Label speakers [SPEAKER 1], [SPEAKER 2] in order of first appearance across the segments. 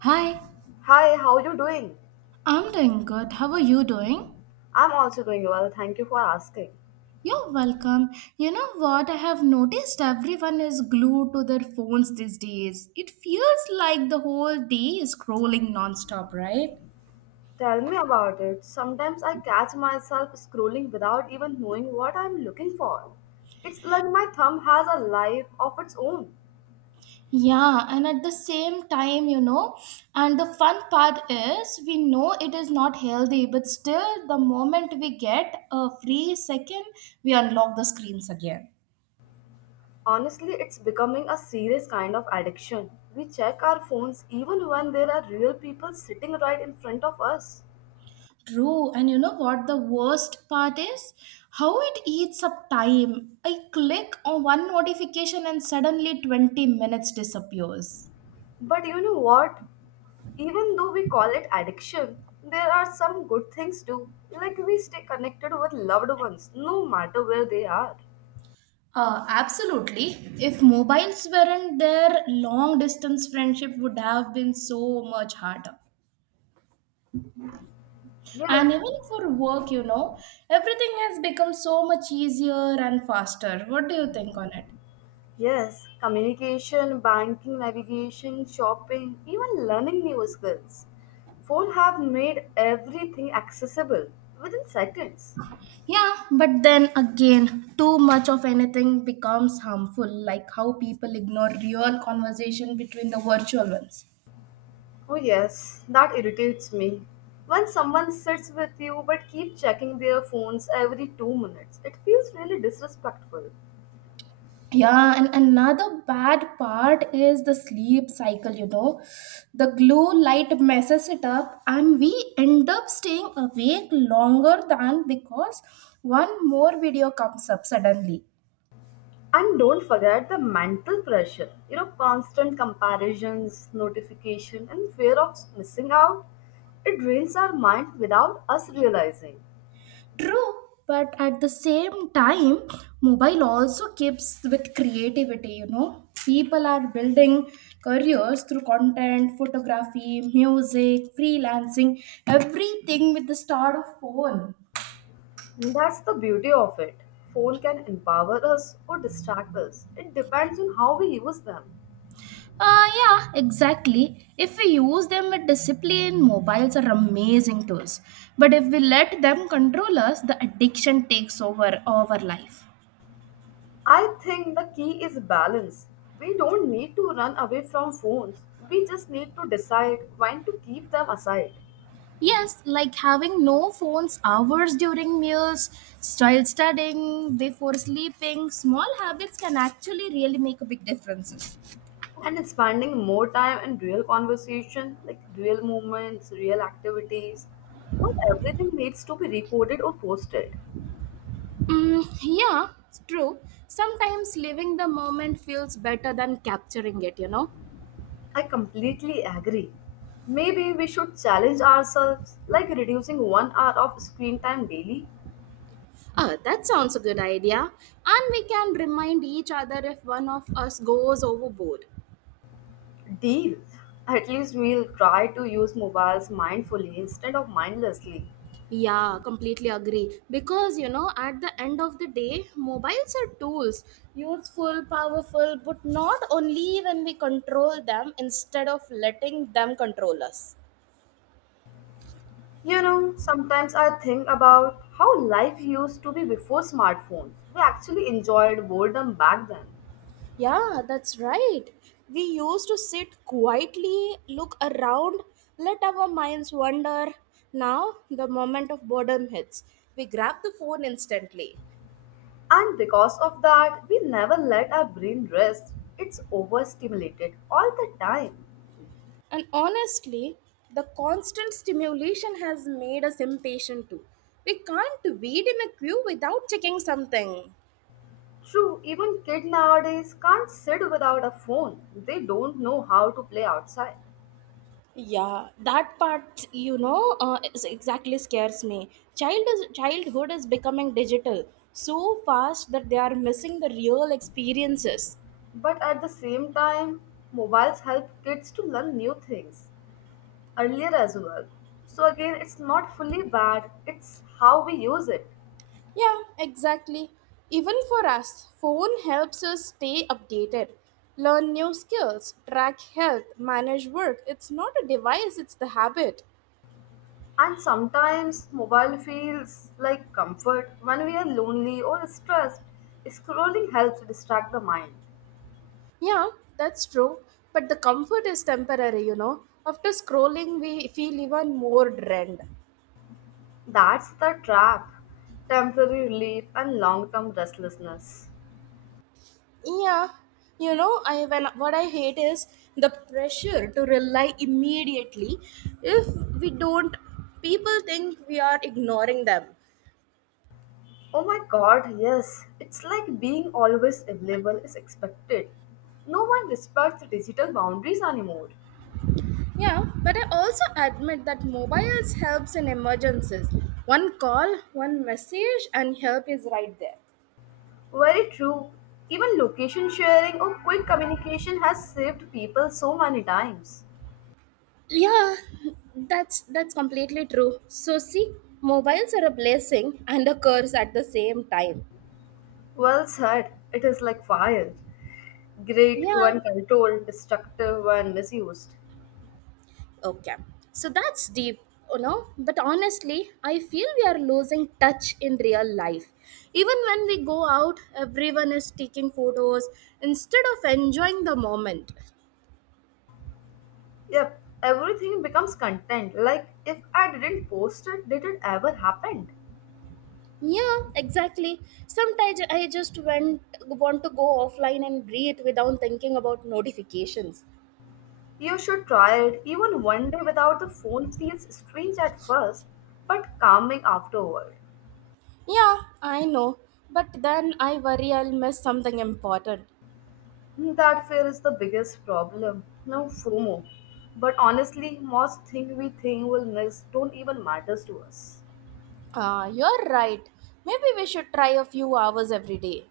[SPEAKER 1] Hi,
[SPEAKER 2] Hi, how are you doing?
[SPEAKER 1] I'm doing good. How are you doing?
[SPEAKER 2] I'm also doing well, thank you for asking.
[SPEAKER 1] You're welcome. You know what? I have noticed everyone is glued to their phones these days. It feels like the whole day is scrolling nonstop, right?
[SPEAKER 2] Tell me about it. Sometimes I catch myself scrolling without even knowing what I'm looking for. It's like my thumb has a life of its own.
[SPEAKER 1] Yeah, and at the same time, and the fun part is we know it is not healthy, but still, the moment we get a free second, we unlock the screens again.
[SPEAKER 2] Honestly, it's becoming a serious kind of addiction. We check our phones even when there are real people sitting right in front of us.
[SPEAKER 1] True, and you know what the worst part is? How it eats up time. I click on one notification and suddenly 20 minutes disappears.
[SPEAKER 2] But you know what? Even though we call it addiction, there are some good things too. Like we stay connected with loved ones, no matter where they are.
[SPEAKER 1] Absolutely. If mobiles weren't there, long distance friendship would have been so much harder.
[SPEAKER 2] Yes.
[SPEAKER 1] And even for work, everything has become so much easier and faster. What do you think on it?
[SPEAKER 2] Yes, communication, banking, navigation, shopping, even learning new skills. Phone have made everything accessible within seconds.
[SPEAKER 1] Yeah, but then again, too much of anything becomes harmful, like how people ignore real conversation between the virtual ones.
[SPEAKER 2] Oh yes, that irritates me. When someone sits with you but keep checking their phones every 2 minutes, it feels really disrespectful.
[SPEAKER 1] Yeah, and another bad part is the sleep cycle. The blue light messes it up, and we end up staying awake longer than because one more video comes up suddenly.
[SPEAKER 2] And don't forget the mental pressure. You know, constant comparisons, notification, and fear of missing out. It drains our mind without us realizing.
[SPEAKER 1] True, but at the same time, mobile also keeps with creativity. People are building careers through content, photography, music, freelancing, everything with the start of phone.
[SPEAKER 2] And that's the beauty of it. Phone can empower us or distract us. It depends on how we use them.
[SPEAKER 1] Yeah, exactly. If we use them with discipline, mobiles are amazing tools. But if we let them control us, the addiction takes over our life.
[SPEAKER 2] I think the key is balance. We don't need to run away from phones. We just need to decide when to keep them aside.
[SPEAKER 1] Yes, like having no phones hours during meals, child studying, before sleeping, small habits can actually really make a big difference.
[SPEAKER 2] And it's spending more time in real conversation, like real moments, real activities. Not everything needs to be recorded or posted.
[SPEAKER 1] Mm, yeah, it's true. Sometimes living the moment feels better than capturing it.
[SPEAKER 2] I completely agree. Maybe we should challenge ourselves, like reducing one hour of screen time daily.
[SPEAKER 1] Oh, that sounds a good idea. And we can remind each other if one of us goes overboard.
[SPEAKER 2] Deal. At least we'll try to use mobiles mindfully instead of mindlessly.
[SPEAKER 1] Yeah, completely agree. Because you know, at the end of the day, mobiles are tools, useful, powerful, but not only when we control them instead of letting them control us.
[SPEAKER 2] You know, sometimes I think about how life used to be before smartphones. We actually enjoyed boredom back then.
[SPEAKER 1] Yeah, that's right. We used to sit quietly, look around, let our minds wander. Now, the moment of boredom hits. We grab the phone instantly.
[SPEAKER 2] And because of that, we never let our brain rest. It's overstimulated all the time.
[SPEAKER 1] And honestly, the constant stimulation has made us impatient too. We can't wait in a queue without checking something.
[SPEAKER 2] True, even kids nowadays can't sit without a phone. They don't know how to play outside.
[SPEAKER 1] Yeah, that part, is exactly scares me. Childhood is becoming digital so fast that they are missing the real experiences.
[SPEAKER 2] But at the same time, mobiles help kids to learn new things earlier as well. So again, it's not fully bad, it's how we use it.
[SPEAKER 1] Yeah, exactly. Even for us, phone helps us stay updated, learn new skills, track health, manage work. It's not a device, it's the habit.
[SPEAKER 2] And sometimes mobile feels like comfort when we are lonely or stressed. Scrolling helps distract the mind.
[SPEAKER 1] Yeah, that's true. But the comfort is temporary. After scrolling, we feel even more drained.
[SPEAKER 2] That's the trap. Temporary relief and long term restlessness.
[SPEAKER 1] Yeah, I when what I hate is the pressure to rely immediately. If we don't, people think we are ignoring them.
[SPEAKER 2] Oh my god, yes. It's like being always available is expected. No one respects digital boundaries anymore.
[SPEAKER 1] Yeah, but I also admit that mobiles helps in emergencies. One call, one message, and help is right there.
[SPEAKER 2] Very true. Even location sharing or quick communication has saved people so many times.
[SPEAKER 1] Yeah, that's completely true, so see, mobiles are a blessing and a curse at the same time.
[SPEAKER 2] Well said, it is like fire. Great
[SPEAKER 1] Yeah,
[SPEAKER 2] when controlled, destructive when misused.
[SPEAKER 1] okay, so that's deep, but honestly, I feel we are losing touch in real life, even when we go out, everyone is taking photos instead of enjoying the moment.
[SPEAKER 2] Yep, everything becomes content. Like, if I didn't post it, did it ever happen?
[SPEAKER 1] Yeah, exactly. Sometimes I just went want to go offline and breathe without thinking about notifications.
[SPEAKER 2] You should try it. Even one day without the phone feels strange at first, but calming afterward.
[SPEAKER 1] Yeah, I know. But then I worry I'll miss something important.
[SPEAKER 2] Hmm, that fear is the biggest problem. No FOMO. But honestly, most things we think we'll miss don't even matters to us.
[SPEAKER 1] Ah, you're right. Maybe we should try a few hours every day.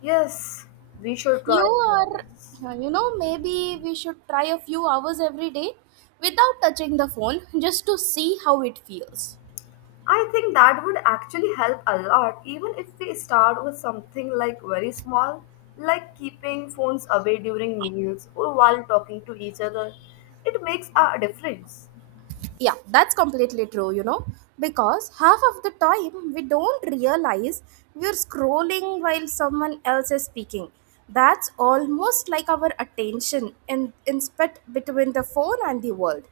[SPEAKER 2] Yes, we should
[SPEAKER 1] You
[SPEAKER 2] try it.
[SPEAKER 1] are,
[SPEAKER 2] Yes.
[SPEAKER 1] yeah, maybe we should try a few hours every day without touching the phone just to see how it feels.
[SPEAKER 2] I think that would actually help a lot, even if we start with something like very small, like keeping phones away during meals or while talking to each other. It makes a difference.
[SPEAKER 1] Yeah, that's completely true, because half of the time we don't realize we're scrolling while someone else is speaking. That's almost like our attention in split between the phone and the world.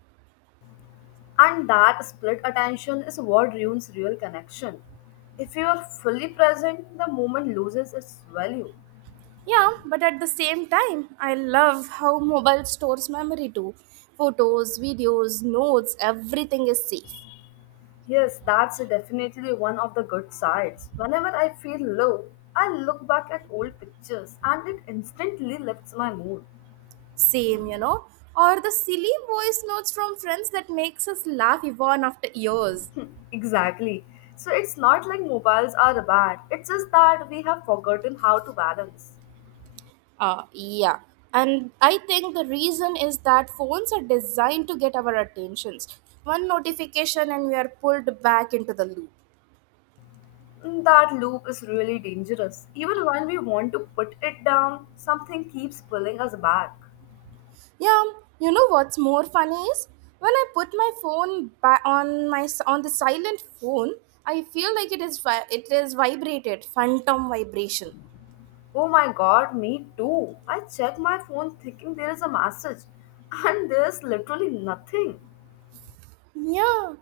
[SPEAKER 2] And that split attention is what ruins real connection. If you are fully present, the moment loses its value.
[SPEAKER 1] Yeah, but at the same time, I love how mobile stores memory too. Photos, videos, notes, everything is safe.
[SPEAKER 2] Yes, that's definitely one of the good sides. Whenever I feel low, I look back at old pictures and it instantly lifts my mood.
[SPEAKER 1] Same, or the silly voice notes from friends that makes us laugh even after years.
[SPEAKER 2] Exactly. So it's not like mobiles are bad, it's just that we have forgotten how to balance.
[SPEAKER 1] Yeah. And I think the reason is that phones are designed to get our attentions. One notification and we are pulled back into the loop.
[SPEAKER 2] Mm, that loop is really dangerous. Even when we want to put it down, something keeps pulling us back.
[SPEAKER 1] Yeah, you know what's more funny is when I put my phone on the silent phone, I feel like it is it is vibrated, phantom vibration.
[SPEAKER 2] Oh my god, me too. I check my phone thinking there is a message, and there's literally nothing.
[SPEAKER 1] Yeah,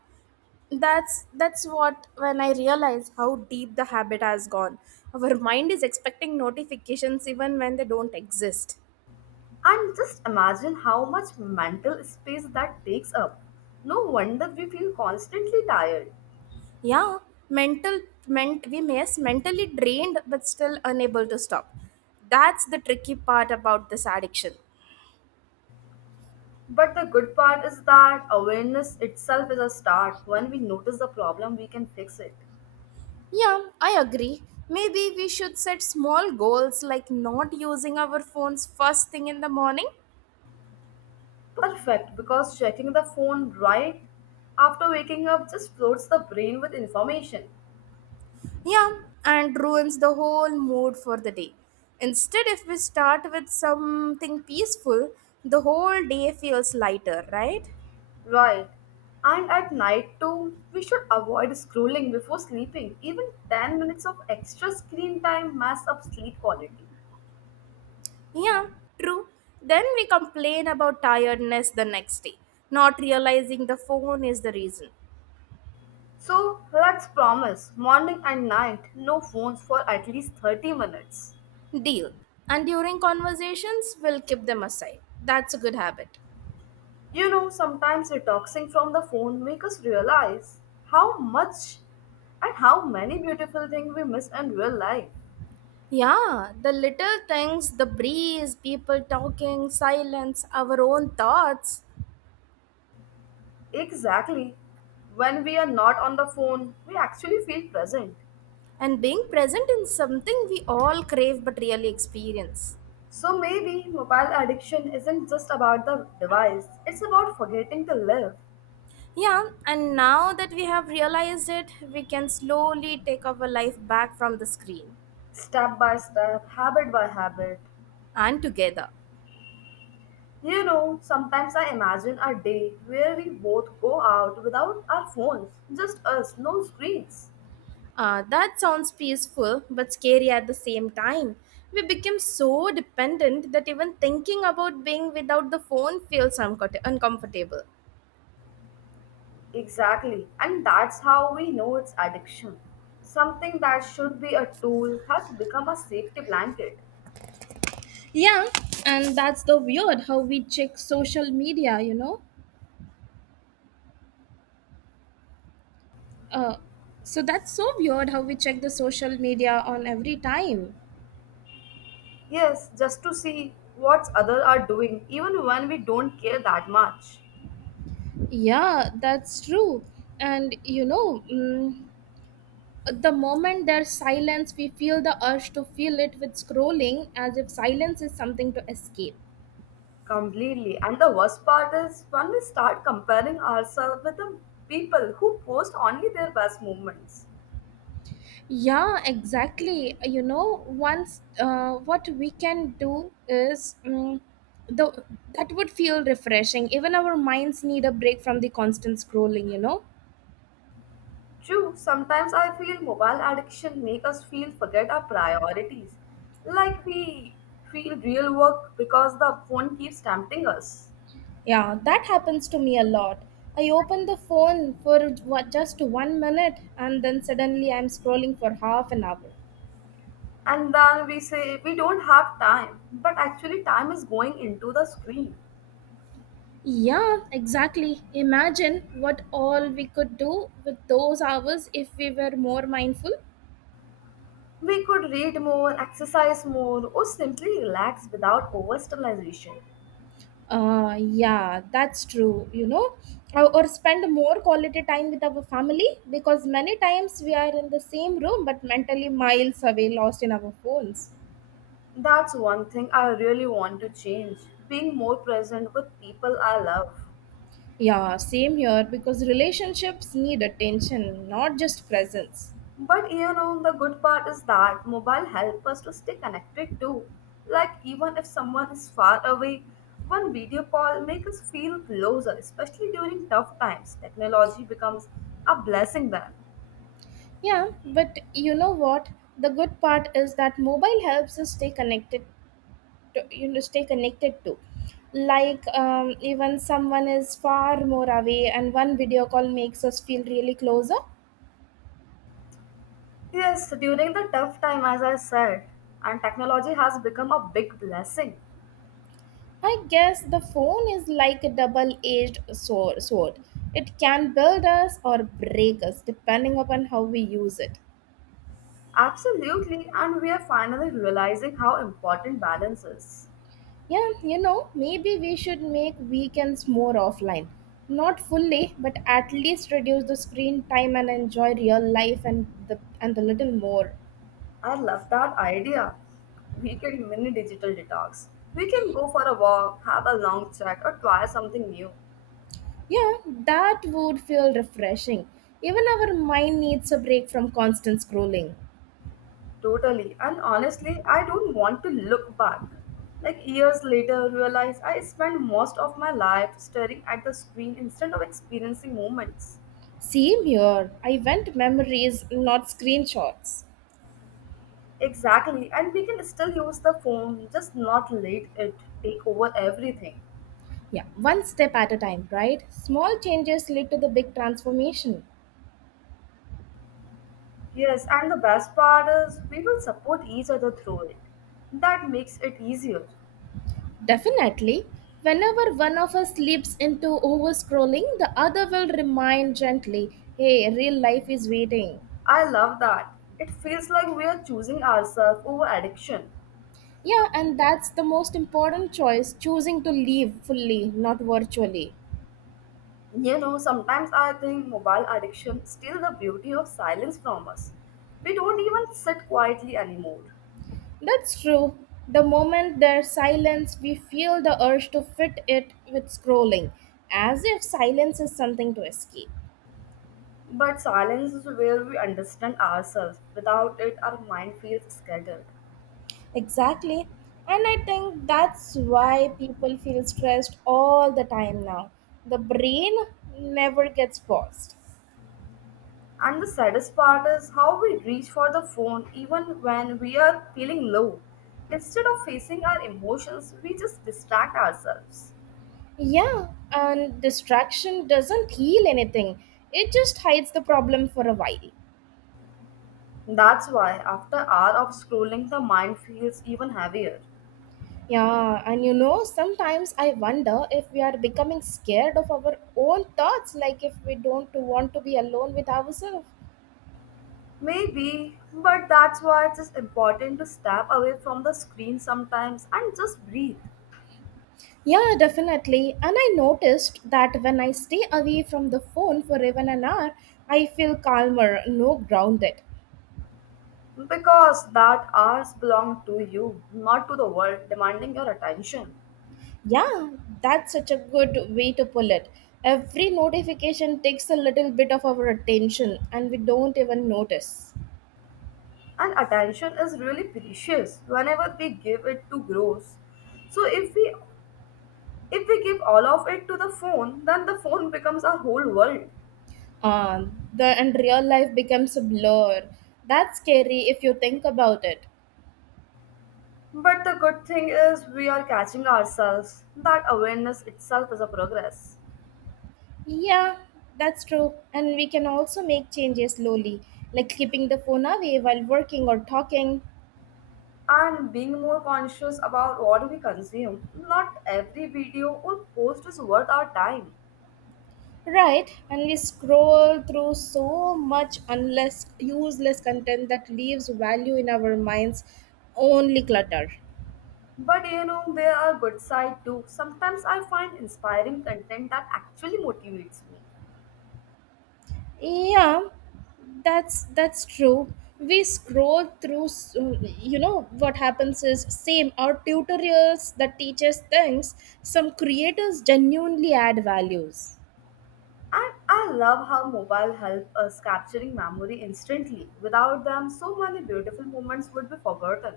[SPEAKER 1] that's what when I realize how deep the habit has gone. Our mind is expecting notifications even when they don't exist.
[SPEAKER 2] And just imagine how much mental space that takes up. No wonder we feel constantly tired.
[SPEAKER 1] Yeah, mental meant we miss mentally drained but still unable to stop. That's the tricky part about this addiction.
[SPEAKER 2] But the good part is that awareness itself is a start. When we notice the problem, we can fix it.
[SPEAKER 1] Yeah, I agree. Maybe we should set small goals like not using our phones first thing in the morning.
[SPEAKER 2] Perfect, because checking the phone right after waking up just floods the brain with information.
[SPEAKER 1] Yeah, and ruins the whole mood for the day. Instead, if we start with something peaceful, the whole day feels lighter, right?
[SPEAKER 2] Right. And at night too, we should avoid scrolling before sleeping. Even 10 minutes of extra screen time mess up sleep quality.
[SPEAKER 1] Yeah, true. Then we complain about tiredness the next day, not realizing the phone is the reason.
[SPEAKER 2] So let's promise morning and night no phones for at least 30 minutes.
[SPEAKER 1] Deal. And during conversations, we'll keep them aside. That's a good habit.
[SPEAKER 2] You know, sometimes detoxing from the phone make us realize how much and how many beautiful things we miss in real life.
[SPEAKER 1] Yeah, the little things, the breeze, people talking, silence, our own thoughts,
[SPEAKER 2] Exactly. When we are not on the phone, we actually feel present.
[SPEAKER 1] and being present in something we all crave but really experience.
[SPEAKER 2] So maybe mobile addiction isn't just about the device, it's about forgetting to live
[SPEAKER 1] Yeah, and now that we have realized it, we can slowly take our life back from the screen
[SPEAKER 2] step by step, habit by habit.
[SPEAKER 1] and together.
[SPEAKER 2] You know, sometimes I imagine a day where we both go out without our phones, just us, no screens.
[SPEAKER 1] That sounds peaceful but scary at the same time. We become so dependent that even thinking about being without the phone feels uncomfortable.
[SPEAKER 2] Exactly. And that's how we know it's addiction. Something that should be a tool has become a safety blanket.
[SPEAKER 1] Yeah, and that's the weird how we check social media. Uh, so that's so weird how we check the social media on every time.
[SPEAKER 2] Yes, just to see what others are doing, even when we don't care that much.
[SPEAKER 1] Yeah, that's true. And the moment there's silence, we feel the urge to fill it with scrolling as if silence is something to escape.
[SPEAKER 2] Completely. And the worst part is when we start comparing ourselves with the people who post only their best moments.
[SPEAKER 1] Yeah, exactly. Once what we can do is mm the that would feel refreshing. Even our minds need a break from the constant scrolling.
[SPEAKER 2] True, sometimes I feel mobile addiction make us feel forget our priorities. Like we feel real work because the phone keeps tempting us.
[SPEAKER 1] Yeah, that happens to me a lot. I open the phone for what, just 1 minute, and then suddenly I'm scrolling for half an hour.
[SPEAKER 2] And then we say we don't have time, but actually, time is going into the screen.
[SPEAKER 1] Yeah, exactly. Imagine what all we could do with those hours if we were more mindful.
[SPEAKER 2] We could read more, exercise more, or simply relax without overstimulation.
[SPEAKER 1] Yeah, that's true, or spend more quality time with our family because many times we are in the same room but mentally miles away, lost in our phones.
[SPEAKER 2] That's one thing I really want to change, being more present with people I love.
[SPEAKER 1] Yeah, same here because relationships need attention, not just presence.
[SPEAKER 2] But you know, the good part is that mobile help us to stay connected too. Like, even if someone is far away, one video call makes us feel closer, especially during tough times. Technology becomes a blessing then.
[SPEAKER 1] Yeah, but you know what? The good part is that mobile helps us stay connected to, stay connected to. Like even someone is far more away and one video call makes us feel really closer.
[SPEAKER 2] Yes, during the tough time, as I said, and technology has become a big blessing.
[SPEAKER 1] I guess the phone is like a double edged sword. It can build us or break us depending upon how we use it.
[SPEAKER 2] Absolutely, and we are finally realizing how important balance is.
[SPEAKER 1] Yeah, maybe we should make weekends more offline. Not fully, but at least reduce the screen time and enjoy real life and the little more.
[SPEAKER 2] I love that idea. We can mini digital detox. We can go for a walk, have a long chat, or try something new.
[SPEAKER 1] Yeah, that would feel refreshing. Even our mind needs a break from constant scrolling.
[SPEAKER 2] Totally, and honestly, I don't want to look back. Like years later, realize I spent most of my life staring at the screen instead of experiencing moments.
[SPEAKER 1] Same here. I went memories, not screenshots.
[SPEAKER 2] Exactly, and we can still use the phone, just not let it take over everything.
[SPEAKER 1] Yeah, one step at a time, right? Small changes lead to the big transformation.
[SPEAKER 2] Yes, and the best part is we will support each other through it. That makes it easier.
[SPEAKER 1] Definitely. Whenever one of us slips into over scrolling, the other will remind gently, hey, real life is waiting.
[SPEAKER 2] I love that. It feels like we are choosing ourselves over addiction.
[SPEAKER 1] Yeah, and that's the most important choice choosing to live fully, not virtually.
[SPEAKER 2] You know, sometimes I think mobile addiction steals the beauty of silence from us. We don't even sit quietly anymore.
[SPEAKER 1] That's true. The moment there's silence, we feel the urge to fit it with scrolling, as if silence is something to escape.
[SPEAKER 2] But silence is where we understand ourselves. Without it, our mind feels scattered.
[SPEAKER 1] Exactly. And I think that's why people feel stressed all the time now. The brain never gets paused.
[SPEAKER 2] And the saddest part is how we reach for the phone even when we are feeling low. Instead of facing our emotions, we just distract ourselves.
[SPEAKER 1] Yeah, and distraction doesn't heal anything, it just hides the problem for a while.
[SPEAKER 2] That's why after hour of scrolling the mind feels even heavier.
[SPEAKER 1] Yeah, and sometimes I wonder if we are becoming scared of our own thoughts, like if we don't want to be alone with ourselves.
[SPEAKER 2] Maybe, but that's why it is important to step away from the screen sometimes and just breathe.
[SPEAKER 1] Yeah, definitely. And I noticed that when I stay away from the phone for even an hour, I feel calmer, no grounded.
[SPEAKER 2] Because that hours belong to you, not to the world demanding your attention.
[SPEAKER 1] Yeah, that's such a good way to pull it. Every notification takes a little bit of our attention and we don't even notice.
[SPEAKER 2] And attention is really precious whenever we give it to gross. So if we give all of it to the phone, then the phone becomes our whole world.
[SPEAKER 1] The and real life becomes a blur. That's scary if you think about it.
[SPEAKER 2] But the good thing is we are catching ourselves. That awareness itself is a progress.
[SPEAKER 1] Yeah, that's true. And we can also make changes slowly, like keeping the phone away while working or talking.
[SPEAKER 2] And being more conscious about what we consume. Not every video or post is worth our time.
[SPEAKER 1] Right, and we scroll through so much unless useless content that leaves value in our minds only clutter.
[SPEAKER 2] But you know, there are good side too. Sometimes I find inspiring content that actually motivates me.
[SPEAKER 1] Yeah, that's true. We scroll through you know what happens is same our tutorials that teaches things some creators genuinely add values.
[SPEAKER 2] And I love how mobile help us capturing memory instantly. Without them, so many beautiful moments would be forgotten.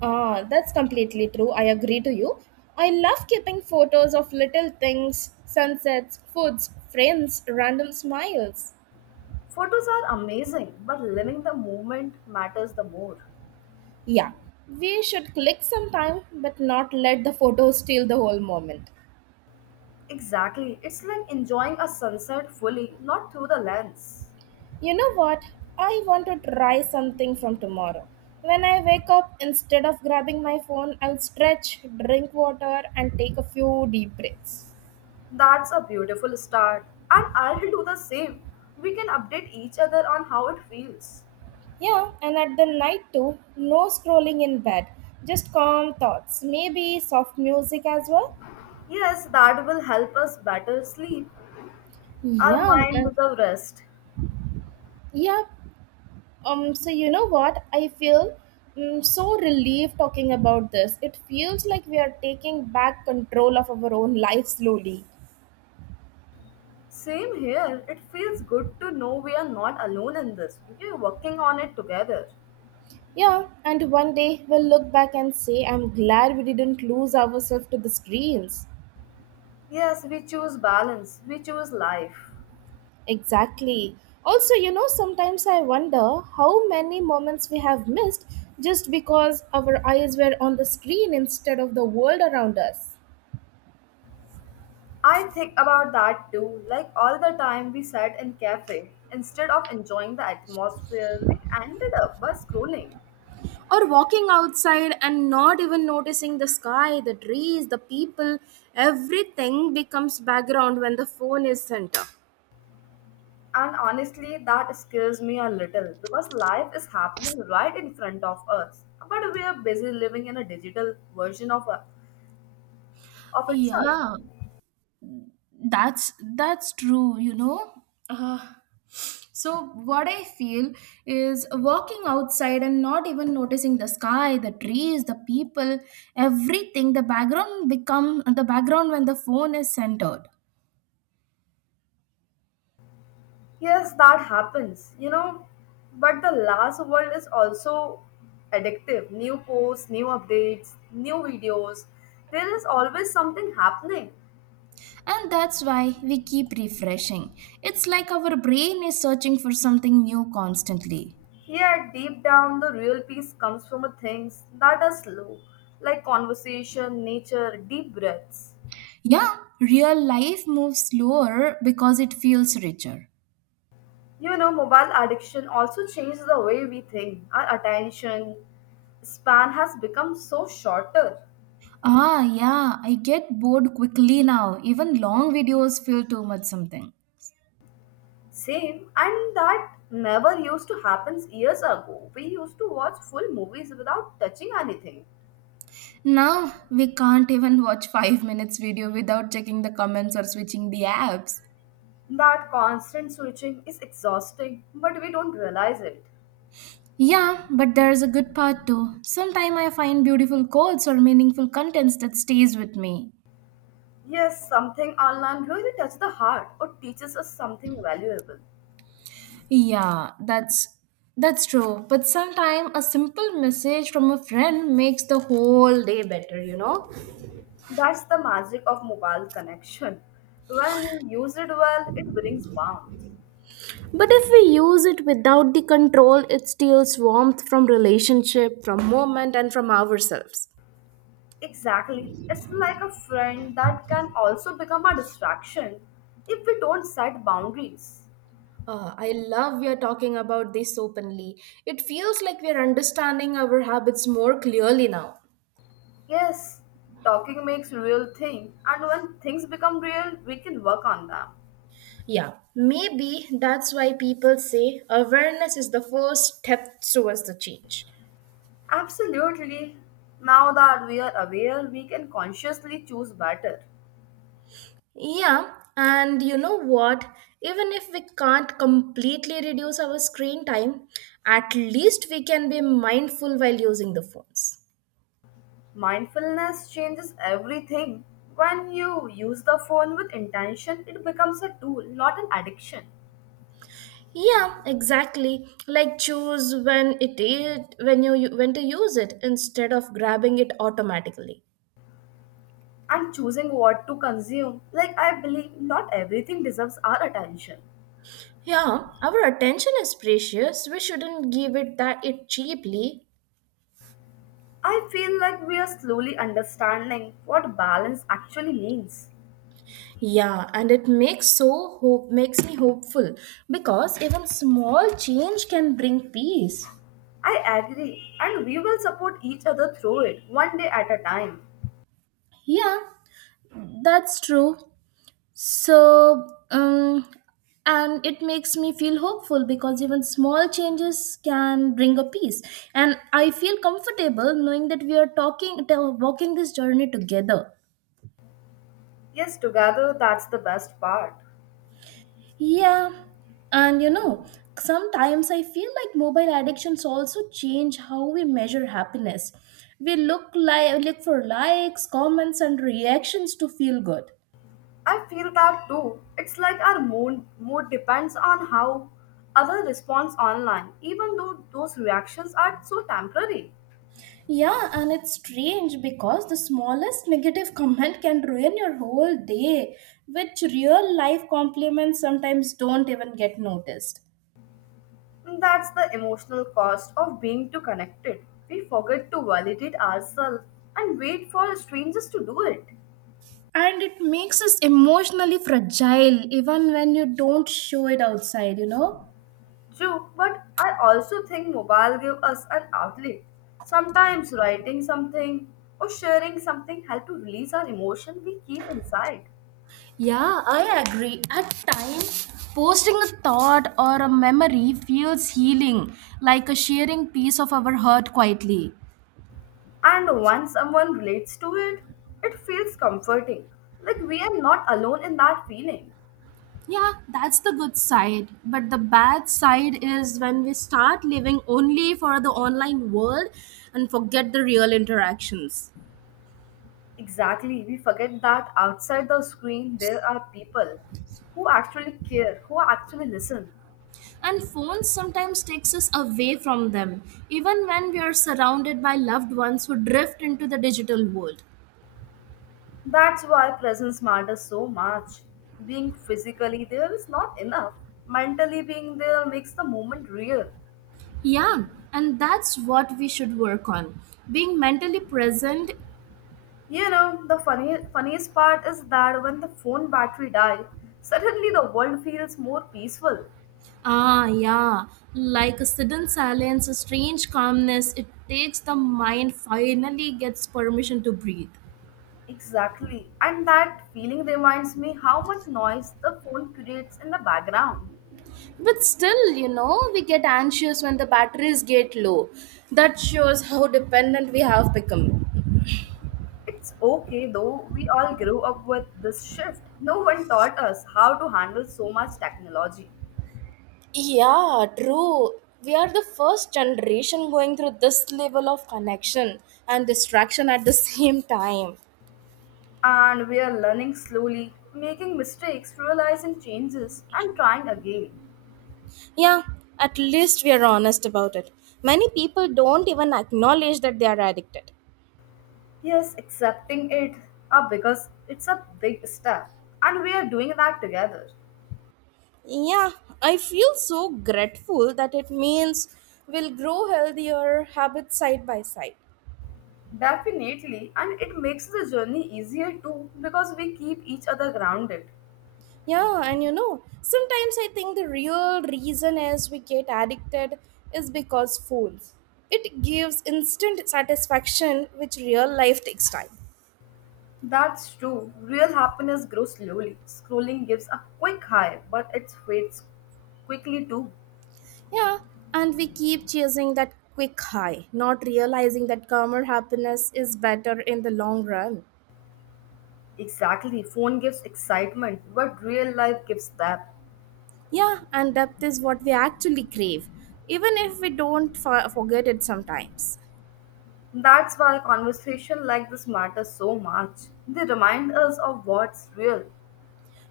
[SPEAKER 1] Ah, that's completely true. I agree to you. I love keeping photos of little things, sunsets, foods, friends, random smiles.
[SPEAKER 2] Photos are amazing, but living the moment matters the more.
[SPEAKER 1] Yeah, we should click sometime, but not let the photos steal the whole moment.
[SPEAKER 2] Exactly, it's like enjoying a sunset fully, not through the lens.
[SPEAKER 1] You know what? I want to try something from tomorrow. When I wake up, instead of grabbing my phone, I'll stretch, drink water, and take a few deep breaths.
[SPEAKER 2] That's a beautiful start, and I'll do the same. We can update each other on how it feels.
[SPEAKER 1] Yeah, and at the night too, no scrolling in bed, just calm thoughts, maybe soft music as well.
[SPEAKER 2] Yes, that will help us better sleep. Our
[SPEAKER 1] Yeah,
[SPEAKER 2] mind deserves rest.
[SPEAKER 1] yeah. So you know what? I feel so relieved talking about this. It feels like we are taking back control of our own life slowly.
[SPEAKER 2] Same here. It feels good to know we are not alone in this. We are working on it together.
[SPEAKER 1] Yeah, and one day we'll look back and say, I'm glad we didn't lose ourselves to the screens.
[SPEAKER 2] Yes, we choose balance. We choose life.
[SPEAKER 1] Exactly. Also, sometimes I wonder how many moments we have missed just because our eyes were on the screen instead of the world around us.
[SPEAKER 2] I think about that too. Like all the time we sat in cafe, instead of enjoying the atmosphere, we ended up by scrolling.
[SPEAKER 1] Or walking outside and not even noticing the sky, the trees, the people, everything becomes background when the phone is center.
[SPEAKER 2] And honestly, that scares me a little because life is happening right in front of us. But we are busy living in a digital version of
[SPEAKER 1] Yeah,
[SPEAKER 2] itself.
[SPEAKER 1] that's true. Uh, so what I feel is walking outside and not even noticing the sky, the trees, the people, everything. The background become the background when the phone is centered.
[SPEAKER 2] Yes, that happens, you know. But the last world is also addictive. New posts, new updates, new videos. There is always something happening.
[SPEAKER 1] And that's why we keep refreshing. It's like our brain is searching for something new constantly.
[SPEAKER 2] Yet deep down, the real peace comes from things that are slow, like conversation, nature, deep breaths.
[SPEAKER 1] Yeah, real life moves slower because it feels richer.
[SPEAKER 2] You know, mobile addiction also changes the way we think. Our attention span has become so shorter.
[SPEAKER 1] Yeah, I get bored quickly now. Even long videos feel too much something.
[SPEAKER 2] Same, and that never used to happen years ago. We used to watch full movies without touching anything.
[SPEAKER 1] Now, we can't even watch 5 minutes video without checking the comments or switching the apps.
[SPEAKER 2] That constant switching is exhausting, but we don't realize it.
[SPEAKER 1] Yeah, but there's a good part too. Sometime I find beautiful quotes or meaningful contents that stays with me.
[SPEAKER 2] Yes, something online really touches the heart or teaches us something valuable.
[SPEAKER 1] Yeah, that's true. But sometime a simple message from a friend makes the whole day better, you know?
[SPEAKER 2] That's the magic of mobile connection. When used well, it brings warmth.
[SPEAKER 1] But if we use it without the control, it steals warmth from relationship, from moment, and from ourselves.
[SPEAKER 2] Exactly. It's like a friend that can also become a distraction if we don't set boundaries.
[SPEAKER 1] I love we are talking about this openly. It feels like we are understanding our habits more clearly now.
[SPEAKER 2] Yes, talking makes real thing, and when things become real, we can work on them.
[SPEAKER 1] Yeah, maybe that's why people say awareness is the first step towards the change.
[SPEAKER 2] Absolutely. Now that we are aware, we can consciously choose better.
[SPEAKER 1] Yeah, and you know what? Even if we can't completely reduce our screen time, at least we can be mindful while using the phones.
[SPEAKER 2] Mindfulness changes everything. When you use the phone with intention, it becomes a tool, not an addiction.
[SPEAKER 1] Yeah, exactly. Like choose when it is when you- when to use it instead of grabbing it automatically.
[SPEAKER 2] And choosing what to consume, like I believe not everything deserves our attention.
[SPEAKER 1] Yeah, our attention is precious. We shouldn't give it that it cheaply.
[SPEAKER 2] I feel like we are slowly understanding what balance actually means.
[SPEAKER 1] Yeah, and it makes so hope makes me hopeful because even small change can bring peace.
[SPEAKER 2] I agree, and we will support each other through it, one day at a time.
[SPEAKER 1] Yeah, that's true. So, um, and it makes me feel hopeful because even small changes can bring a peace. And I feel comfortable knowing that we are walking this journey together.
[SPEAKER 2] Yes, together that's the best part.
[SPEAKER 1] Yeah, and you know, sometimes I feel like mobile addictions also change how we measure happiness. We look for likes, comments, and reactions to feel good.
[SPEAKER 2] I feel that too. It's like our mood depends on how other responds online, even though those reactions are so temporary.
[SPEAKER 1] Yeah, and it's strange because the smallest negative comment can ruin your whole day, which real life compliments sometimes don't even get noticed.
[SPEAKER 2] That's the emotional cost of being too connected. We forget to validate ourselves and wait for strangers to do it.
[SPEAKER 1] And it makes us emotionally fragile even when you don't show it outside, you know?
[SPEAKER 2] True, but I also think mobile give us an outlet. Sometimes writing something or sharing something help to release our emotion we keep inside.
[SPEAKER 1] Yeah, I agree. At times, posting a thought or a memory feels healing, like a sharing piece of our hurt quietly.
[SPEAKER 2] And once someone relates to it, it feels comforting. Like we are not alone in that feeling.
[SPEAKER 1] Yeah, that's the good side. But the bad side is when we start living only for the online world and forget the real interactions.
[SPEAKER 2] Exactly, we forget that outside the screen there are people who actually care, who actually listen.
[SPEAKER 1] And phones sometimes takes us away from them, even when we are surrounded by loved ones who drift into the digital world.
[SPEAKER 2] That's why presence matters so much. Being physically there is not enough. Mentally being there makes the moment real.
[SPEAKER 1] Yeah, and that's what we should work on. Being mentally present.
[SPEAKER 2] You know, the funniest part is that when the phone battery dies, suddenly the world feels more peaceful.
[SPEAKER 1] Yeah. Like a sudden silence, a strange calmness, it takes the mind finally gets permission to breathe.
[SPEAKER 2] Exactly. And that feeling reminds me how much noise the phone creates in the background.
[SPEAKER 1] But still, we get anxious when the batteries get low. That shows how dependent we have become.
[SPEAKER 2] It's okay though, we all grew up with this shift. No one taught us how to handle so much technology.
[SPEAKER 1] Yeah, true. We are the first generation going through this level of connection and distraction at the same time.
[SPEAKER 2] And we are learning slowly, making mistakes, realizing changes, and trying again.
[SPEAKER 1] Yeah, at least we are honest about it. Many people don't even acknowledge that they are addicted.
[SPEAKER 2] Yes, accepting it, because it's a big step, and we are doing that together.
[SPEAKER 1] Yeah, I feel so grateful that it means we'll grow healthier habits side by side.
[SPEAKER 2] Definitely, and it makes the journey easier too because we keep each other grounded.
[SPEAKER 1] Yeah, and you know, sometimes I think the real reason as we get addicted is because phones. It gives instant satisfaction, which real life takes time.
[SPEAKER 2] That's true. Real happiness grows slowly. Scrolling gives a quick high, but it fades quickly too.
[SPEAKER 1] Yeah, and we keep chasing that quick high, not realizing that calmer happiness is better in the long run.
[SPEAKER 2] Exactly. Phone gives excitement, but real life gives depth.
[SPEAKER 1] Yeah, and depth is what we actually crave, even if we don't forget it sometimes.
[SPEAKER 2] That's why conversation like this matter so much. They remind us of what's real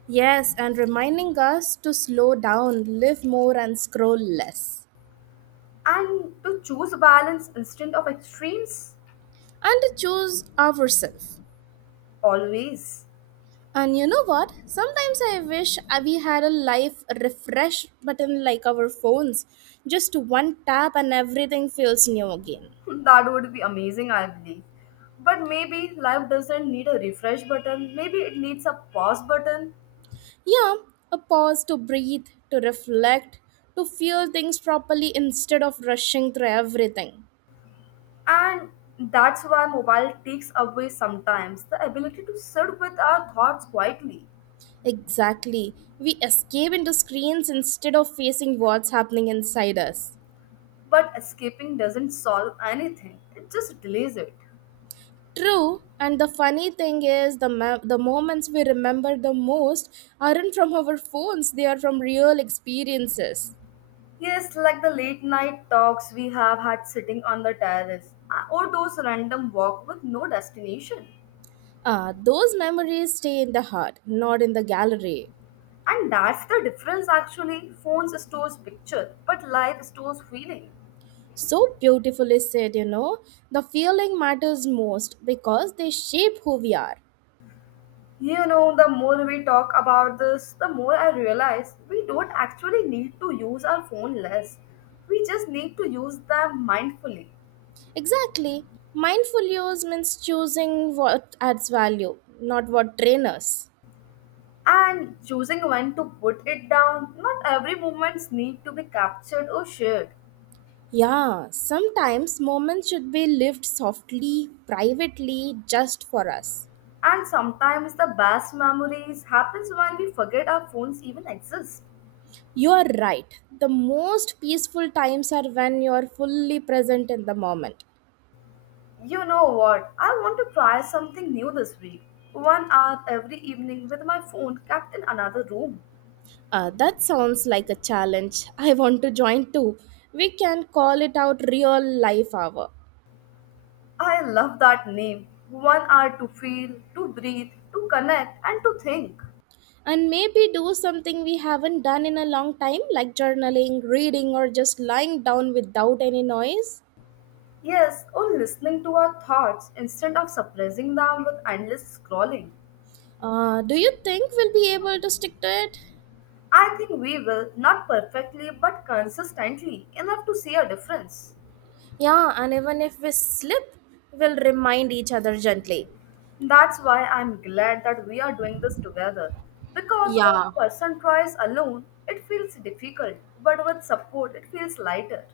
[SPEAKER 1] Yes, and reminding us to slow down, live more, and scroll less.
[SPEAKER 2] and to choose balance instead of extremes
[SPEAKER 1] And choose ourselves.
[SPEAKER 2] always.
[SPEAKER 1] And you know what? Sometimes I wish we had a life refresh button like our phones. Just one tap and everything feels new again.
[SPEAKER 2] That would be amazing, I believe. But maybe life doesn't need a refresh button, maybe it needs a pause button,
[SPEAKER 1] Yeah, a pause to breathe, to reflect, to feel things properly instead of rushing through everything.
[SPEAKER 2] and that's why mobile takes away sometimes the ability to sit with our thoughts quietly.
[SPEAKER 1] Exactly. We escape into screens instead of facing what's happening inside us.
[SPEAKER 2] But escaping doesn't solve anything, it just delays it.
[SPEAKER 1] True, and the funny thing is, the moments we remember the most aren't from our phones; they are from real experiences.
[SPEAKER 2] Yes, like the late night talks we have had sitting on the terrace, or those random walk with no destination.
[SPEAKER 1] Those memories stay in the heart, not in the gallery.
[SPEAKER 2] And that's the difference actually. Phones stores picture, but life stores feeling.
[SPEAKER 1] So beautifully said. The feeling matters most because they shape who we are.
[SPEAKER 2] You know, the more we talk about this, the more I realize we don't actually need to use our phone less. We just need to use them mindfully
[SPEAKER 1] Exactly. Mindful use means choosing what adds value, not what drains us.
[SPEAKER 2] and choosing when to put it down. Not every moments need to be captured or shared.
[SPEAKER 1] Yeah, sometimes moments should be lived softly, privately, just for us.
[SPEAKER 2] And sometimes the best memories happens when we forget our phones even exist.
[SPEAKER 1] You are right. The most peaceful times are when you are fully present in the moment.
[SPEAKER 2] You know what? I want to try something new this week. 1 hour every evening with my phone kept in another room.
[SPEAKER 1] That sounds like a challenge. I want to join too. We can call it out real life hour.
[SPEAKER 2] I love that name. 1 hour to feel, to breathe, to connect, and to think.
[SPEAKER 1] And maybe do something we haven't done in a long time, like journaling, reading, or just lying down without any noise.
[SPEAKER 2] Yes, or listening to our thoughts instead of suppressing them with endless scrolling.
[SPEAKER 1] Do you think we'll be able to stick to it?
[SPEAKER 2] I think we will, not perfectly but consistently, enough to see a difference.
[SPEAKER 1] Yeah, and even if we slip, we'll remind each other gently.
[SPEAKER 2] That's why I'm glad that we are doing this together. Because when
[SPEAKER 1] Yeah,
[SPEAKER 2] a person tries alone, it feels difficult, but with support, it feels lighter.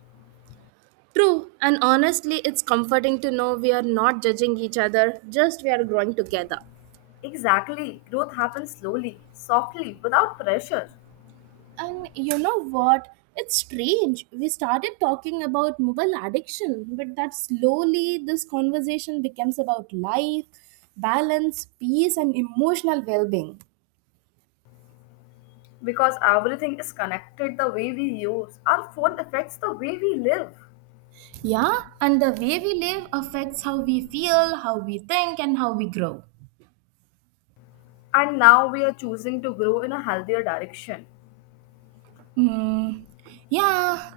[SPEAKER 1] true. And honestly, it's comforting to know we are not judging each other, just we are growing together.
[SPEAKER 2] Exactly, growth happens slowly, softly, without pressure.
[SPEAKER 1] And you know what? It's strange. We started talking about mobile addiction, but that slowly this conversation becomes about life, balance, peace, and emotional well being.
[SPEAKER 2] Because everything is connected, the way we use our phone affects the way we live.
[SPEAKER 1] Yeah, and the way we live affects how we feel, how we think, and how we grow.
[SPEAKER 2] And now we are choosing to grow in a healthier direction.
[SPEAKER 1] Mm, yeah,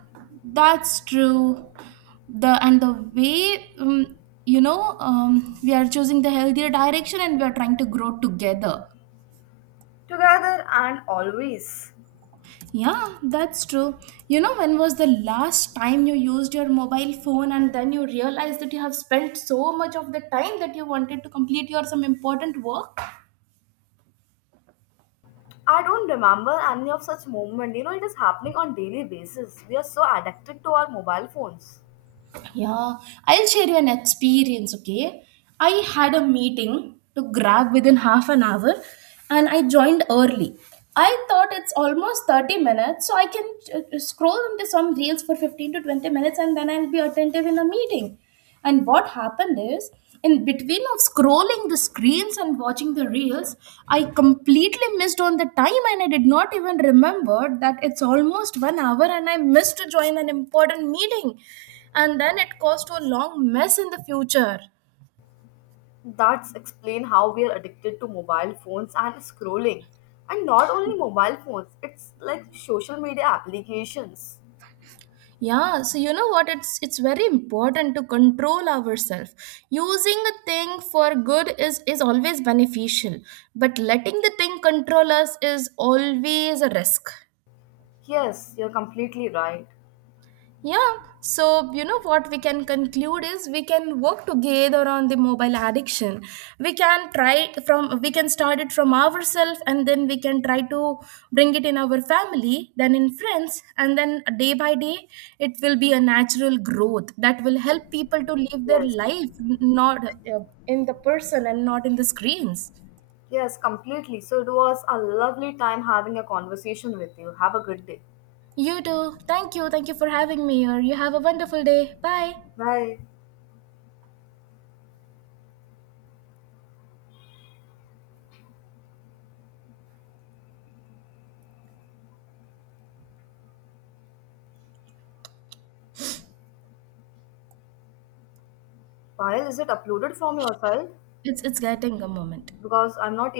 [SPEAKER 1] that's true. The and the way we are choosing the healthier direction and we are trying to grow together.
[SPEAKER 2] Together and always.
[SPEAKER 1] Yeah, that's true. When was the last time you used your mobile phone and then you realized that you have spent so much of the time that you wanted to complete your some important work?
[SPEAKER 2] I don't remember any of such moment. You know, it is happening on daily basis. We are so addicted to our mobile phones.
[SPEAKER 1] Yeah, I'll share you an experience, okay? I had a meeting to grab within half an hour and I joined early. I thought it's almost 30 minutes, so I can scroll into some reels for 15 to 20 minutes and then I'll be attentive in the meeting. And what happened is, in between of scrolling the screens and watching the reels, I completely missed on the time and I did not even remember that it's almost one hour and I missed to join an important meeting. And then it caused to a long mess in the future.
[SPEAKER 2] That's explain how we are addicted to mobile phones and scrolling. And not only mobile phones, it's like social media applications.
[SPEAKER 1] Yeah, so you know what? It's very important to control ourselves. Using a thing for good is always beneficial, but letting the thing control us is always a risk.
[SPEAKER 2] Yes, you're completely right.
[SPEAKER 1] Yeah, so you know what we can conclude is we can work together on the mobile addiction. We can start it from ourselves and then we can try to bring it in our family, then in friends, and then day by day it will be a natural growth that will help people to live their
[SPEAKER 2] Yes.
[SPEAKER 1] life not in the person and not in the screens.
[SPEAKER 2] Yes, completely. So it was a lovely time having a conversation with you. Have a good day.
[SPEAKER 1] You too. Thank you. Thank you for having me here. You have a wonderful day. Bye.
[SPEAKER 2] Bye. File, is it uploaded from your side?
[SPEAKER 1] It's getting a moment.
[SPEAKER 2] Because I'm not